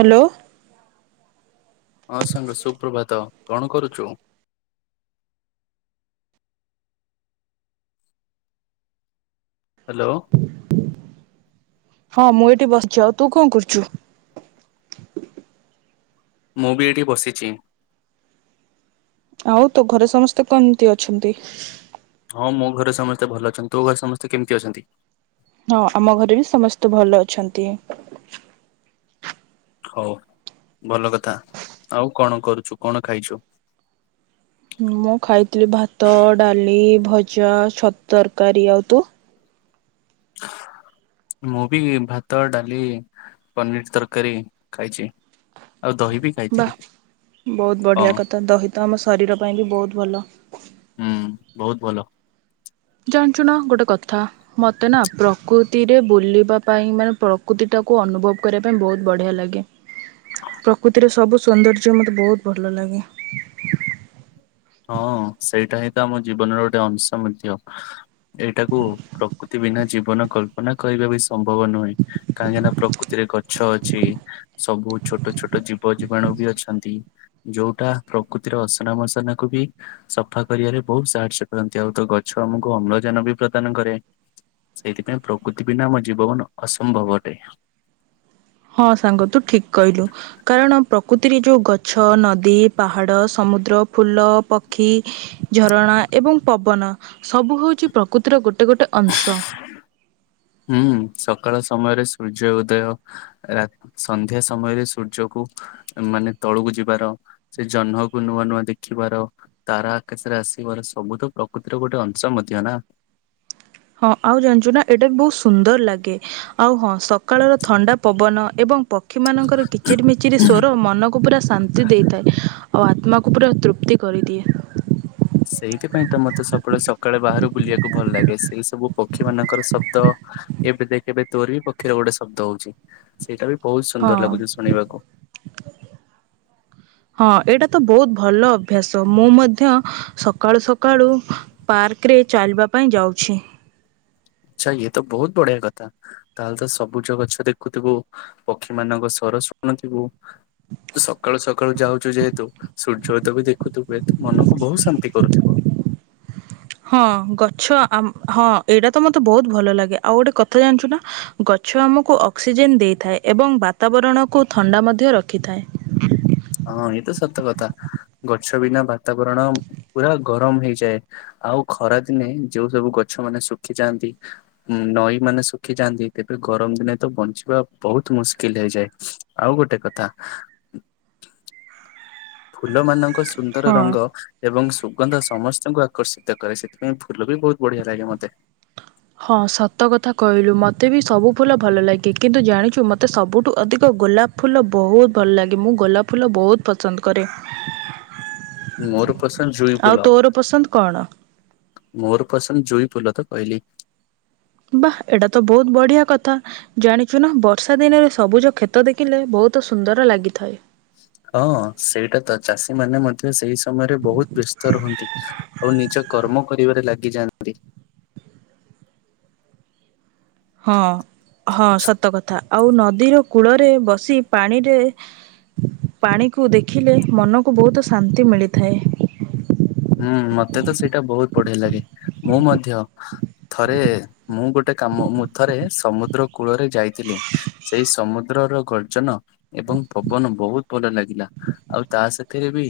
Hello. ହଁ ସାଙ୍ଗ ସୁପ୍ରଭାତ କଣ କରୁଛୁ? ହ୍ୟାଲୋ। ହଁ ମୁଁ ଏଇଠି ବସିଛି ଆଉ ତୁ କଣ କରୁଛୁ? ମୁଁ ବି ଏଇଠି ବସିଛି। ଆଉ ତୋ ଘରେ ସମସ୍ତେ କେମିତି ଅଛନ୍ତି? ହଁ ମୋ ଘରେ ସମସ୍ତେ ଭଲ ଅଛନ୍ତି ତୋ ଘରେ ସମସ୍ତେ କେମିତି ଅଛନ୍ତି? ହଁ ଆମ ଘରେ ବି ସମସ୍ତେ ଭଲ ଅଛନ୍ତି। ହଉ ଭଲ କଥା ଆଉ କଣ କରୁଛୁ କଣ ଖାଇଛୁ? ମୁଁ ଖାଇଥିଲି ଭାତ, ଡାଲି, ଭଜା, ଛତୁ ତରକାରୀ ଆଉ ତୁ? ହ [unintelligible] ମୁଭି ଭାତ, ଡାଲି, ପନିର ତରକାରୀ ଖାାଇଛି। ବା ବହୁତ ହଁ ବଢିଆ କଥା ଦହି ତ ଆମ ଶରୀର ପାଇଁ ବି ବହୁତ ଭଲ। ହୁଁ ବହୁତ ଭଲ ଜାଣିଞ୍ଚୁନ ଗୋଟେ କଥା ମତେ ନା ପ୍ରକୃତିରେ ବୁଲିବା ପାଇଁ ମାନେ ପ୍ରକୃତି ଟା ତାକୁ ଅନୁଭବ କରିବା ପାଇଁ ବହୁତ ବଢ଼ିଆ ଲାଗେ ପ୍ରକୃତିର ସବୁ ସୌନ୍ଦର୍ଯ୍ୟ ମତେ ବହୁତ ଭଲ ଲାଗେ ହଁ ସେଇଟା ହିଁ ତ ଆମ ଜୀବନର ଗୋଟେ ଅଂଶ ମଧ୍ୟ ଏଇଟାକୁ ପ୍ରକୃତି ବିନା ଜୀବନ କଳ୍ପନା କରିବା ବି ସମ୍ଭବ ନୁହେଁ କାହିଁକିନା ପ୍ରକୃତିରେ ଗଛ ଅଛି ସବୁ ଛୋଟ ଛୋଟ ଜୀବ ଜୀବାଣୁ ବି ଅଛନ୍ତି ଯୋଉଟା ପ୍ରକୃତିର ଅସନା ମସନା ବି ସଫା କରିବାରେ ବହୁତ ସାହାଯ୍ୟ କରନ୍ତି ଆଉ ତ ଗଛ ଆମକୁ ଅମ୍ଳଜାନ ବି ପ୍ରଦାନ କରେ ସେଥିପାଇଁ ପ୍ରକୃତି ବିନା ଆମ ଜୀବନ ଅସମ୍ଭବ ଅଟେ। ହଁ ସାଙ୍ଗ ତୁ ଠିକ କହିଲୁ କାରଣ ପ୍ରକୃତିରେ ଯୋଉ ଗଛ, ନଦୀ, ପାହାଡ଼, ସମୁଦ୍ର, ଫୁଲ, ପକ୍ଷୀ, ଝରଣା ଏବଂ ପବନ ସବୁ ହଉଛି ପ୍ରକୃତିର ଗୋଟେ ଗୋଟେ ଅଂଶ ହୁଁ ସକାଳ ସମୟରେ ସୂର୍ଯ୍ୟ ଉଦୟ ସନ୍ଧ୍ୟା ସମୟରେ ସୂର୍ଯ୍ୟକୁ ମାନେ ତଳକୁ ଯିବାର ସେ ଜହ୍ନକୁ ନୂଆ ନୂଆ ଦେଖିବାର ତାରା ଆକାଶରେ ଆସିବାର ସବୁ ତ ପ୍ରକୃତି ଏଟ ଗୋଟେ ଅଛ ମୁଁ ଦ ନା। ହଁ ଆଉ ଜାଣିଛୁ ନା ଏଇଟା ବି ବହୁତ ସୁନ୍ଦର ଲାଗେ ଆଉ ହଁ ସକାଳର ଥଣ୍ଡା ପବନ ଏବଂ ପକ୍ଷୀ ମାନଙ୍କର କିଚିରି ମିିଚିରି ସଵର ମନକୁ ପୁରା ଶାନ୍ତି ଦେଇଥାଏ ଆଉ ଆତ୍ମାକୁ ପୁରା ତୃପ୍ତି କରିଦିଏ। ସେଇଥିପାଇଁ ତ ମତେ ସବୁବେଳେ ସକାଳେ ବାହାରୁ ବୁଲିବାକୁ ଭଲ ଲାଗେ ସେଇ ସବୁ ପକ୍ଷୀ ମାନଙ୍କର ଶବ୍ଦ ଏବେ ଦେଖବେ ତୋର ବି ପକ୍ଷୀରେ ଗୋଟେ ଶବ୍ଦ ହଉଛି ସେଇଟା ବି ବହୁତ ହଁ ସୁନ୍ଦର ଲାଗୁଛି ଶୁଣିବାକୁ। ହଁ ଏଇଟା ତ ବହୁତ ଭଲ ଅଭ୍ୟାସ ମୁଁ ମଧ୍ୟ ସକାଳୁ ସକାଳୁ ପାର୍କରେ େ ଚାଲିବା ପାଇଁ ଯାଉଛି। ହ [inaudible] ଆଛା ଇଏ ତ ବହୁତ ବଢିଆ କଥା ତାହେଲେ ତ ସବୁଜ ଗଛ ଦେଖୁଥିବୁ ପକ୍ଷୀ ମାନଙ୍କ ସହ ର ଶୁଣଥିବୁ ସକାଳୁ ସକାଳୁ ଯାଉଛୁ ଯେହେତୁ ସୂର୍ଯ୍ୟ ଉଦୟ ବି ଦେଖୁଥିବୁେତୁ ମନକୁ ବହୁତ ଶାନ୍ତି କରୁଥିବ। ହଁ ଗଛ ଆମ୍ ହଁ ଏଇଟା ତ ମୋତେ ବହୁତ ଭଲ ଲାଗେ। ଆଉ ଗୋଟେ କଥା ଜାଣିଚୁ ନା। ଗ ଛ ଆମକୁ ଅକ୍ସିଜେନ୍ ଦେଇଥାଏ। ଏବଂ ବାତାବରଣକୁ ଥଣ୍ଡା ମଧ୍ୟ ରଖିଥାଏ। ହଁ ଇଏତ ସତ କଥା। ଗଛ ବିନା ବାତାବରଣ ପୁରା ଗରମ ହେଇଯାଏ। ଆଉ ଖରାଦିନେ ଯୋଉ ସବୁ ଗଛ ମାନେ ଶୁଖିଯାଆନ୍ତି। ଉଁ, ନଈ ମାନେ ଶୁଖିଯାଆନ୍ତି। ତେବେ ଗରମ ଦିନେ ତ ବଞ୍ଚିବା ବହୁତ ମୁସ୍କିଲ ହେଇଯାଏ। ଆଉ ଗୋଟେ କଥା ଫୁଲ ମାନଙ୍କ ସୁନ୍ଦର ହଁ। ରଙ୍ଗ ଏବଂ ସୁ ସୁଗନ୍ଧ ସମସ୍ତଙ୍କୁ ଆକର୍ଷିତ କରେ। ସେଥିପାଇଁ ଫୁଲ ବି ବହୁତ ବଢିଆ ଲାଗେ ମୋତେ। ହଁ ସତ କଥା କହିଲୁ ମୋତେ ବି ସବୁ ଫୁଲ ଭଲ ଲାଗେ। କିନ୍ତୁ ଜାଣିଚୁ ମୋତେ ସବୁଠୁ ଅଧିକ ଗୋଲାପ ଫୁଲ ବହୁତ ଭଲ ଲାଗେ। ମୁଁ ଗୋଲାପ ଫୁଲ ବହୁତ ପସନ୍ଦ କରେ। ମୋର ପସନ୍ଦ ଜୁଇ ଆଉ ଫୁଲ। ତୋର ପସନ୍ଦ କଣ? ମୋର ପସନ୍ଦ ଜୁଇ ଫୁଲ ତ କହିଲି ବାଃ ଏଇଟା ତ ବହୁତ ବଢିଆ କଥା। ଜାଣିଚୁ ନା ବର୍ଷା ଦିନରେ ଏଇ ସବୁଜ କ୍ଷେତ ଦେଖିଲେ ବହୁ ବହୁତ ସୁନ୍ଦର ଲାଗିଥାଏ। ହ ହଁ ସେଇଟା ତ ଚାଷୀ ମାନ ମଧ୍ୟ ସେଇ ସମୟରେ ବହୁତ ବ୍ୟସ୍ତ ରୁହନ୍ତି। ଆଉ ନିଜ କର୍ମ କାମ କରିବାରେ ଲାଗିଯାଆନ୍ତି। ହଁ, ହଁ ସତ କଥା। ଆଉ ନଦୀର କୂଳରେ ବସି ପାଣିରେ ପାଣିକୁ ଦେଖିଲେ ମନକୁ ବହୁତ ଶାନ୍ତି ମିଳିଥାଏ। ହୁଁ ମୋତେ ତ ସେଇଟା ବହୁତ ବଢିଆ ଲାଗେ। ମୁଁ ମଧ୍ୟ ଥରେ ମୁଁ ଗୋଟେ କାମ ମୁଁ ଥରେ ସମୁଦ୍ର କୂଳରେ ଯାଇଥିଲି। ସେଇ ସମୁଦ୍ର ର ଗର୍ଜନ ଏବଂ ପବନ ବହୁତ ଭଲ ଲାଗିଲା। ଆଉ ତା ସାଥିରେ ବି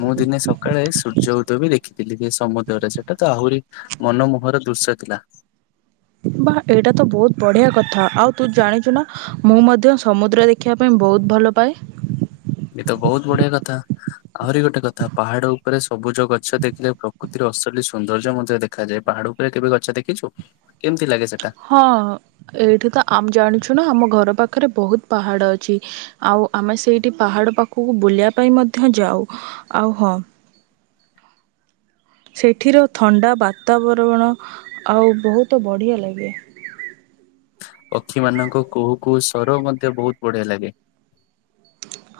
ମୁଁ ଦି ନେ ସକାଳେ ସୂର୍ଯ୍ୟ ଉଠ ତୁ ବି ଦେଖିଥିଲି ସେ ସମୁଦ୍ରରେ ସେଟା ତ ଆହୁରି ମନମୋହର ଦୃଶ୍ୟ ଥିଲା। ବାଃ ଏଇଟା ତ ବହୁତ ବଢିଆ କଥା। ଆଉ ତୁ ଜାଣିଚୁ ନା ମୁଁ ମଧ୍ୟ ସମୁଦ୍ର ଦେଖିବା ପାଇଁ ବହୁତ ଭଲ ପାଏ। [unintelligible] ଏ ତ ବହୁତ ବଢିଆ କଥା। ଆହୁରି ଗୋଟେ କଥା ପାହାଡ ଉପରେ ସବୁଜ ଗଛ ଦେଖିଲେ ପ୍ରକୃତିର ଅସଲି ସୁନ୍ଦର୍ଯ୍ୟ ମଧ୍ୟ ଦେଖାଯାଏ। ପାହାଡ ଉପରେ କେବେ ଗଛ ଦେଖିଛୁ କେମିତି ଲାଗେ ସେ ହଁ ଏଇଠି ତ ଆମ ଜାଣିଛୁ ଶୁଣ ଆମ ଘର ପାଖରେ ବହୁତ ପାହାଡ଼ ଅଛି। ଆଉ ଆମେ ସେଇଟି ପାହାଡ଼ ପାଖକୁ ବୁଲିବା ପାଇଁ ମ ଧ୍ୟ ଯାଉ। ଆଉ ହଁ ହଁ ସେଠିର ଥଣ୍ଡା ବାତାବରବଣ ଆଉ ବହୁତ ବଢିଆ ଲାଗେ। [unintelligible] ପକ୍ଷୀମାନଙ୍କ କୁହୁ କୁହୁ ସର ମଧ୍ୟ ବହୁତ ବଢିଆ ଲାଗେ।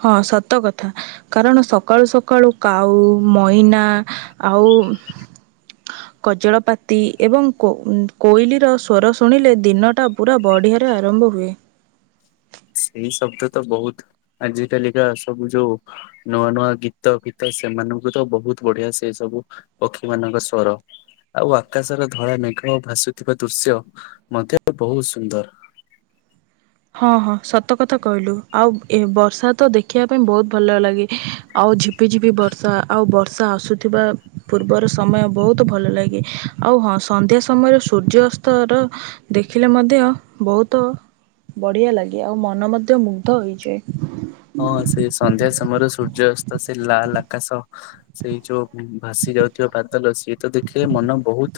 ହଁ ସତ କଥା କାରଣ ସକାଳୁ ସକାଳୁ କାଉ, ମଇନା ଆଉ [unintelligible] କଜଳପାତି ଏବଂ କୋ-ଉଁ, କୋଇଲିର ସ୍ୱର ଶୁଣିଲେ ଦିନଟା ପୁରା ବଢ଼ିଆରେ ଆରମ୍ଭ ବ ହୁଏ। [unintelligible] ସେଇ ଶବ୍ଦ ତ ବହୁତ ଆଜି କାଲିକା ସବୁ ଯୋଉ ନୂଆ ନୂଆ ଗୀତ ଫୀତ ସେ ସେମାନଙ୍କୁ ତ ବହୁତ ବଢିଆ ସେ ସବୁ ପକ୍ଷୀ ମାନଙ୍କ ସ୍ବର। ଆଉ ଆକାଶର ଧଳା ମେଘ ଓ ଭାସୁଥିବା ଦୃଶ୍ୟ ମଧ୍ୟ ବହୁତ ସୁନ୍ଦର। [unintelligible] ହଁ, ହଁ ସତ କଥା କହିଲୁ। ଆଉ ଏ ବର୍ଷା ତ ଦେଖିବା ପାଇଁ ବହୁତ ଭଲ ଲାଗେ। ଆଉ ଝିପ ପି ଝିପି ବର୍ଷା, ଆଉ ବର୍ ଷା ଆସୁଥିବା ପୂର୍ବର ସମୟ ବହୁତ ଭଲ ଲାଗେ। ଆଉ ହଁ ସନ୍ଧ୍ୟା ସମୟରେ ସୂର୍ଯ୍ୟ ତର ଦେଖିଲେ ମଧ୍ୟ ବୋହୁତ ବଢିଆ ଲାଗେ ଆଉ ମନ ମଧ୍ୟ ମୁଗ୍ଧ ହୋଇଯାଏ। ହଁ ସେ ସନ୍ଧ୍ୟା ସମୟରେ ସୂ ସେ ଲାଲ ଆକାଶ ସେଇ ଯୋଉ ଭାସି ଯାଉଥିବା ବାଦଲ ସିଏ ତ ଦେଖିଲେ ମନ ବହୁତ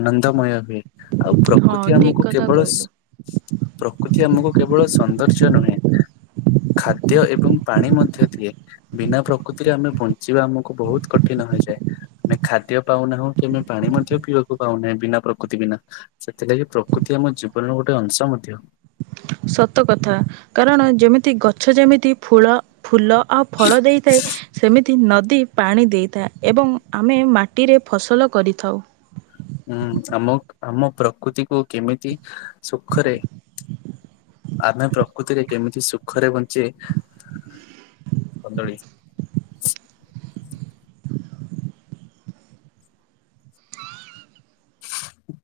ଆନନ୍ଦମୟ ହୁଏ ଆଉ ହଁ ପ୍ରକୃତି ଠିକ୍ ଆମକୁ କଥା କେବଳ କହିଲୁ। ପ୍ରକୃତି ଆମକୁ କେବଳ ସୌନ୍ଦର୍ଯ୍ୟ ନୁହେଁ ଖାଦ ଏବଂ ପାଣି ମଧ୍ୟ ଦିଏ ବିନା ପ୍ରକୃତିରେ ଆମେ ବଞ୍ଚିବା ଆମକୁ ବହୁତ କଠିନ ହୋଇଯାଏ। ଖାଦ୍ୟ ପାଉନାହୁଁ କିମା ପାଣି ମଧ୍ୟ ପିଇବାକୁ ପାଉନାହିଁ ବିନା ପ୍ରକୃତି ବିନା ସେଥିଲାଗି ପ୍ରକୃତି ଆମ ଜୀବନରେ ଗୋଟେ ଅଂଶ ମଧ୍ୟ। ସତ କଥା କାରଣ ଯେମିତି ଗଛ ଯେମିତି ଫୁଳ ଫୁଲ ଆଉ ଫଳ ଦେଇଥାଏ ସେମିତି ତି ନଦୀ ପାଣି ଦେଇଥାଏ ଏବଂ ଆମେ ମାଟିରେ ଫସଲ କରିଥାଉ। ହୁଁ ଆମ ଆମ ପ୍ରକୃତିକୁ କେମିତି ସୁଖରେ ଆମେ ପ୍ରକୃତିରେ କେମିତି ସୁଖରେ ବଞ୍ଚେ କଦଳୀ [inaudible] [unintelligible]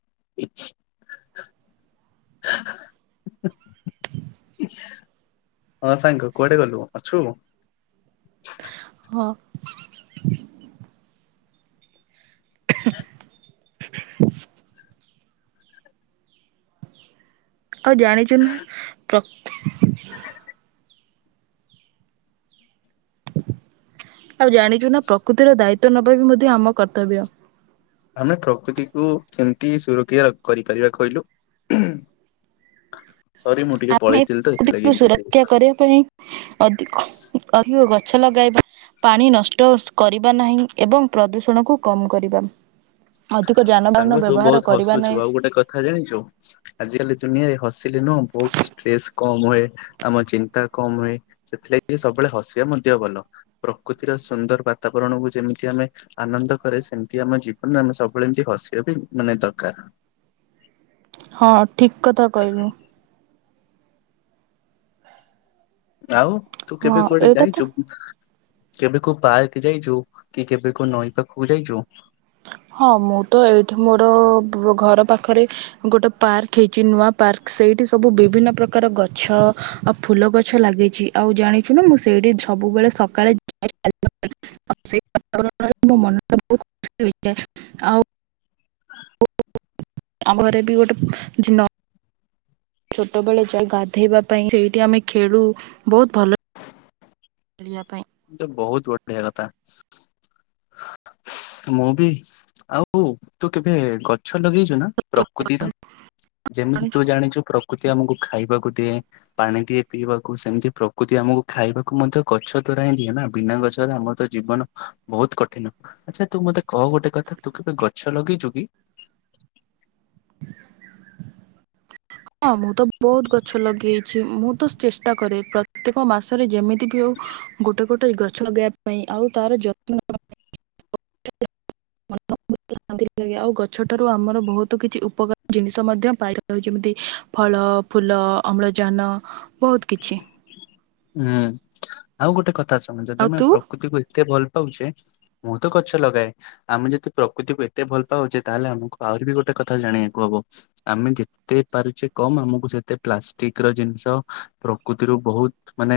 ହଁ ସାଙ୍ଗ କୁଆଡେ ଗଲୁ ଅଛୁ ହଁ [inaudible] [inaudible] ଆଉ ଜାଣିଛୁ ନା ପ୍ର ଆଉ ଜାଣିଛୁ ନା ପ୍ରକୃତିର ଦାୟିତ୍ଵ ନବା ବି ମଧ୍ୟ ଆମ କର୍ତ୍ତବ୍ୟ। ଆମେ ପ୍ରକୃତିକୁୁ କେମିତି ସୁରକ୍ଷା କରିପାରିବା କହିଲୁ? [inaudible] ଟିକେ ଆମେ ପଳେଇଥିଲି ତ ସେଥିଲାଗି ଏ ଏମିତି ସୁରକ୍ଷା ଶୁଭୁଥିଲା କରିବା ପାଇଁ ଅଧିକ ଅଧିକ ଗ ଗଛ ଲଗାଇବା ପାଣି ନଷ୍ଟ କରିବା ନାହିଁ ଏବଂ ପ୍ରଦୂଷଣକୁ କମ କରିବା। ଅଧିକ ଯା ସାଙ୍ଗ ତୁ ବହୁତ ହସୁଛୁ ଆଉ ଗୋଟେ କଥା ଜାଣିଛୁ ଆଜିକାଲି ଦୁନିଆରେ ହସିଲେ ନୁ ବହୁତ ଷ୍ଟ୍ରେସ୍ କମ ହୁଏ ଆମ ଚିନ୍ତା କମ ହୁଏ ସେଥିଲାଗି ସବୁବେଳେ ହସିବା ମଧ୍ୟ ଭଲ ପ୍ରକୃତିର ସୁନ୍ଦର ବାତାବରଣକୁ ଯେମିତି ଆମେ ଆନନ୍ଦ କରେ ସେମିତି ଆମ ଜୀବନରେ ଆମେ ସବୁ ବେଳେ ଏମିତି ହସିବା ବି ମାନେ ଦରକାର। ହଁ ଠିକ କଥା କହିଲୁ। ଆଉ ତୁ କେବେ ହଁ କୁଆଡ଼େ ଏଇଟା ଯାଇଛୁ ତ କେବେ କୋଉ ପାର୍କ ଯାଇଛୁ କି କେବେ କୋଉ ନଈ ପାଖକୁ ଯାଇଚୁ ହଁ ମୁଁ ତ ଏଇଠି ମୋର ଘର ପାଖରେ ଗୋଟେ ପାର୍କ ହେଇଛି ନୂଆ ପାର୍କ ସେଇଠି ସବୁ ବିଭିନ୍ନ ପ୍ରକାର ଗଛ ଆଉ ଫୁଲ ଗଛ ଲାଗିଛି ଆଉ ଜାଣିଛୁ ନା ମୁଁ ସେଇଠି ସବୁବେଳେ ସକାଳେ ଯ [unintelligible] ଆଉ ସେଇ ବାତାବରଣରେ ମୋ ମନଟା ବହୁତ ଖୁସି ହୁଏ। ଆଉ ଆମ ଘରେ ବି ଗୋଟେ ଚିନ ଛୋଟବେଳେ ଯା ଗାଧେଇବା ପାଇଁ ସେଇଠି ଆମେ ଖେଳୁ ବହୁତ ଭଲ ଚଳିଆପାଇଁ ତ ବହୁତ ବଢିଆ କଥା। ମୁଁ ବି ଆଉ ତୁ କେବେ ଗ ଗଛ ଲଗେଇଛୁ ନା ପାଇଁ ପ୍ରକୃତିତ ଯେମିତି ତୁ ଜାଣିଛୁ ପ୍ରକୃତି ଆମକୁ ଖାଇବାକୁ ଦିଏ ପାଣି ଦିଏ ପିଇବାକୁ ସେମିତି ପ୍ରକୃତି ଆମକୁ ଖାଇବାକୁ ମଧ୍ୟ ଗଛ ଦ୍ଵାରା ହିଁ ଦିଏ ନା ବିନା ଗଛରେ ଆମର ତ ଜୀବନ ବହୁତ କଠିନ ଆଚ୍ଛା ତୁ ମତେ କହ ଗୋଟେ କଥା ତୁ ଗଛ ଲଗେଇଛୁ କି? ହଁ ମୁଁ ତ ବହୁତ ଗଛ ଲଗେଇଛି ମୁଁ ତ ଚେଷ୍ଟା କରେ ପ୍ରତ୍ୟେକ ମାସରେ ଯେମିତି ବି ହଉ ଗୋଟେ ଗୋଟେ ଗଛ ଲଗେଇବା ପାଇଁ ଆଉ ତାର ଯତ୍ନ ନେବା ପାଇଁ ପ ଶାନ୍ତି ଲାଗେ ଆଉ ଗଛଠାରୁ ଆମର ବହୁତ କିଛି ଉପକାର ଜିନିଷ ମଧ୍ୟ ପାଇଥାଉ, ଯେମିତି ଫଳ, ଫୁଲ, ଅମ୍ଳଜାନ ବହୁତ କିଛି ହୁଁ ଆଉ ଗୋଟେ କଥା ଶୁଣ ଯଦି ଆଉ ଆମେ ତୁ ପ୍ରକୃତିକୁ ଏତେ ଭଲ ପାଉଛେ ମୁଁ ତ ଗଛ ଲଗାଏ ଆମେ ଯଦି ପ୍ରକୃତିକୁ ଏତେ ଭଲ ପାଉଛେ ତାହେଲେ ଆମକୁ ଆହୁରି ବି ଗୋଟେ କଥା ଜାଣିବାକୁ ହବ ଆମେ ଯେତେ ପାରୁଛେ କମ ଆମକୁ ସେତେ ପ୍ଲାଷ୍ଟିକ ର ଜିନିଷ ପ୍ରକୃତିରୁ ବହୁତ ମାନେ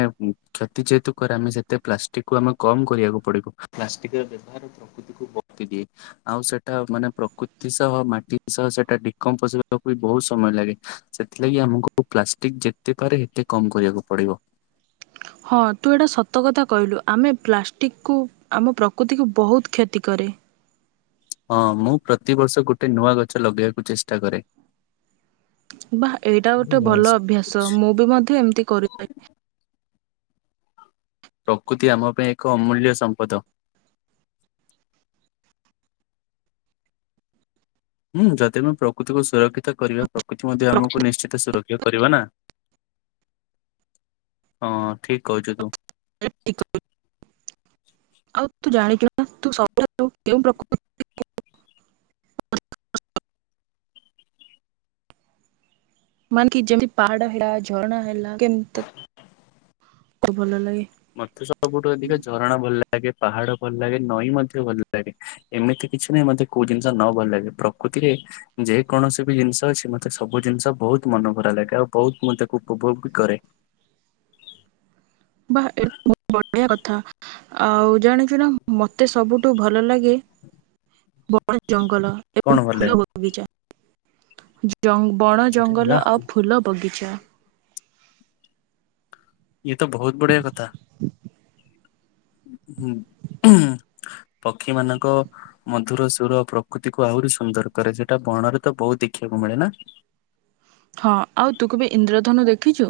କ୍ଷତି ଯେହେତୁ କ ଆମେ ସେତେ ପ୍ଲାଷ୍ଟିକ କୁ ଆମେ କମ କରିବାକୁ ପଡିବ ପ୍ଲାଷ୍ଟିକ ବ୍ୟହାର ପ୍ରକୃତିକୁ ବତି ଦିଏ ଆଉ ସେଟା ମାନେ ପ୍ରକୃତି ସହ ମାଟି ସହ ସେଟା ଡିକମ୍ପୋ ବି ବହୁତ ସମୟ ଲାଗେ ସେଥିଲାଗି ଆମକୁ ପ୍ଲାଷ୍ଟିକ ଯେତେ ପାରେ ଏତେ କମ କରିବାକୁ ପଡିବ। ହଁ ତୁ ଏଇଟା ସତ କଥା କହିଲୁ ଆମେ ପ୍ଲାଷ୍ଟିକକୁ ଆମ ପ୍ରକୃତିକୁ ବହୁତ କ୍ଷତି କରେ। ହଁ ମୁଁ ପ୍ରତିବର୍ଷ ଗୋଟେ ନୂଆ ଗଛ ଲଗେଇବାକୁ ଚେଷ୍ଟା କରେ। ବା ଏଇଟା ଗୋଟେ ଭଲ ଅଭ୍ୟାସ ମୁଁ ବି ମଧ୍ୟ ଏମିତି କରିବି। ପ୍ରକୃତି ଆମ ପାଇଁ ଏକ ଅମୂଲ୍ୟ ସମ୍ପଦ। ହୁଁ ଯଦି ଆମେ ପ୍ରକୃତିକୁ ସୁରକ୍ଷିତ କରିବା ପ୍ରକୃତି ମଧ୍ୟ ଆମକୁ ନିଶ୍ଚିତ ସୁରକ୍ଷ ଇଏ କରିବା ନା ହଁ ଠିକ କହୁଛୁ ତୁ। ଆଉ ତୁ ଜାଣିଚୁ ତୁ କେଉଁ ପ୍ରକୃତି [inaudible] ମାନେ କି ଯେମତି ପାହଡ ହେଲା ଝରଣା ହେଲା କେମତି ଭଲ ଲାଗେ। ମତେ ସବୁଠୁ ଅଧିକ ଝରଣା ଭଲ ଲାଗେ, ପାହାଡ ଭଲ ଲାଗେ, ନଈ ମଧ୍ୟ ଭଲ ଲାଗେ, ଏମିତି କିଛି ନାହିଁ ମତେ କୋଉ ଜିନିଷ ନ ଭଲ ଲାଗେ ପ୍ରକୃତିରେ ଯେକୌଣସି ବି ଜିନିଷ ଅଛି ମତେ ସବୁ ଜିନିଷ ବହୁ ବହୁତ ମନ ଭରା ଲାଗେ ଆଉ ବହୁତ ମୁଁ ତାକୁ ଉପଭୋଗ ବି କରେ। ବାହ ଏଟା ବହୁତ ବଢିଆ କଥା। ଆଉ ଜାଣିଛୁ ନା ମତେ ସବୁଠୁ ଭଲ ଲାଗେ ବନ ଜଙ୍ଗ ଗଲ କଣ ଏବଂ ଭଲ ଫୁଲ ଲାଗେ ବଗିଚା। ବଣ ଆରେ ବା ଜଙ୍ଗଲ ଆଉ ଫୁଲ ବଗିଚା। ଇଏ ତ ବହୁତ ବଢିଆ କଥା ହୁଁ। ହୁଁ ପକ୍ଷୀ ମାନଙ୍କ ମଧୁର ସୁର ପ୍ରକୃତିକୁ ଆହୁରି ସୁନ୍ଦର କରେ ସେଟା କଣରେ ତ ବହୁତ ଦେଖିବାକୁ ମିଳେ ନା। ହଁ ଆଉ ତୁ କେବେ ଇନ୍ଦ୍ରଧନୁ ଦେଖିଛୁ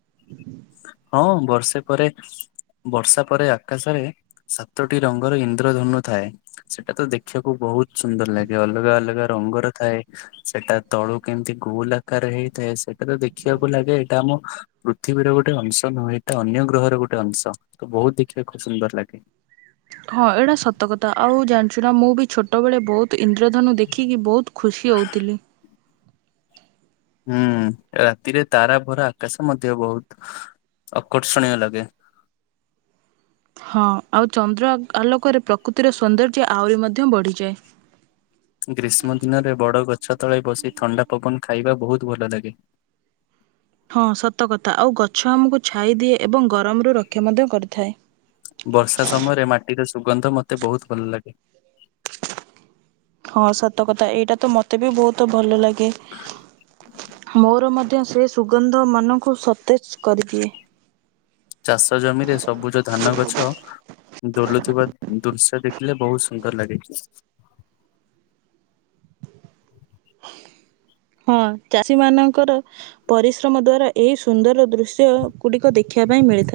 [inaudible] ହଁ ବର୍ଷେ ପରେ ବର୍ଷା ପରେ ଆକାଶରେ ସାତଟି ରଙ୍ଗର ଇନ୍ଦ୍ରଧନୁ ଥାଏ, ସେଟା ତ ଦେଖିବାକୁ ବୋହୁ ବୋହୁତ ସୁନ୍ଦର ଲାଗେ ଅଲଗା ଅଲଗା ରଙ୍ଗର ଥାଏ ସେଟା ତଳୁ କେମିତି ଗୋଲ ଆକାରରେ ହେଇଥାଏ। ସେଇଟା ତ ଦେଖିବାକୁ ଲାଗେ ଏଇଟା ଆମ ପୃଥିବୀର ଗୋ ଗୋଟେ ଅଂଶ ନୁହେଁ ତ ଅନ୍ୟ ଗ୍ରହର ଗୋଟେ ଅଂଶ ତ ବୋହୁତ ଦେଖିବାକୁ ଖୁବ ସୁନ୍ଦର ଲାଗେ। ହଁ ଏଇଟା ସତ କଥା ଆଉ ଜାଣିଚୁ ନା ମୁଁ ବି ଛୋଟ ବେଳେ ବୋହୁତ ଇନ୍ଦ୍ରଧନୁ ଦେଖିକି ବୋହୁତ ଖୁସି ହୋଉଥିଲି। ହୁଁ ରାତିରେ ତାରା ଭରା ଆକାଶ ମଧ୍ୟ ବୋହୁତ ଆକର୍ଷଣୀୟ ଲାଗେ। ହଁ ଆଉ ଚନ୍ଦ୍ର ଆଲୋକରେ ପ୍ରକୃତିର ସୌନ୍ଦର୍ଯ୍ୟ ଆହୁରି ମଧ୍ୟ ବଢିଯାଏ। ଗ୍ରୀଷ୍ମ ଦିନରେ ବଡ ଗ ଛ ତଳେ ବସି ଥଣ୍ଡା ପବନ ଖାଇବା ବହୁତ ଭଲ ଲାଗେ। ହଁ ସତକଥା ଆଉ ଗଛ ଆମକୁ ଛାଇ ଦିଏ ଏବଂ ଗରମରୁୁ ରକ୍ଷା ମଧ୍ୟ କରିଥାଏ। ବର୍ଷା ସମୟରେ ମାଟିର ସୁଗନ୍ଧ ମୋତେ ବୋହୁତ ଭଲ ଲାଗେ। ସତକଥା ଏଇଟା ତ ମତେ ବି ବୋହୁତ ଭଲ ଲାଗେ ମୋର ମ ଧ୍ୟ ସେ ସୁଗନ୍ଧ ମନକୁ ସତେଜ କରିଦିଏ। ଚାଷ ଜମିରେ ସବୁଜ ଧାନ ଗଛ ଦୋଲୁଥିବା ଦୃଶ୍ୟ ଦେଖିଲେ ବହୁତ ସୁନ୍ଦର ଲାଗେ। ହଁ ଚାଷୀ ମାନଙ୍କର ପରିଶ୍ରମ ଦ୍ଵାରା ଏଇ ସୁନ୍ଦର ଦୃଶ୍ୟ ଗୁଡିକ ଦେଖିବା ପାଇଁ ମିଳିଥାଏ।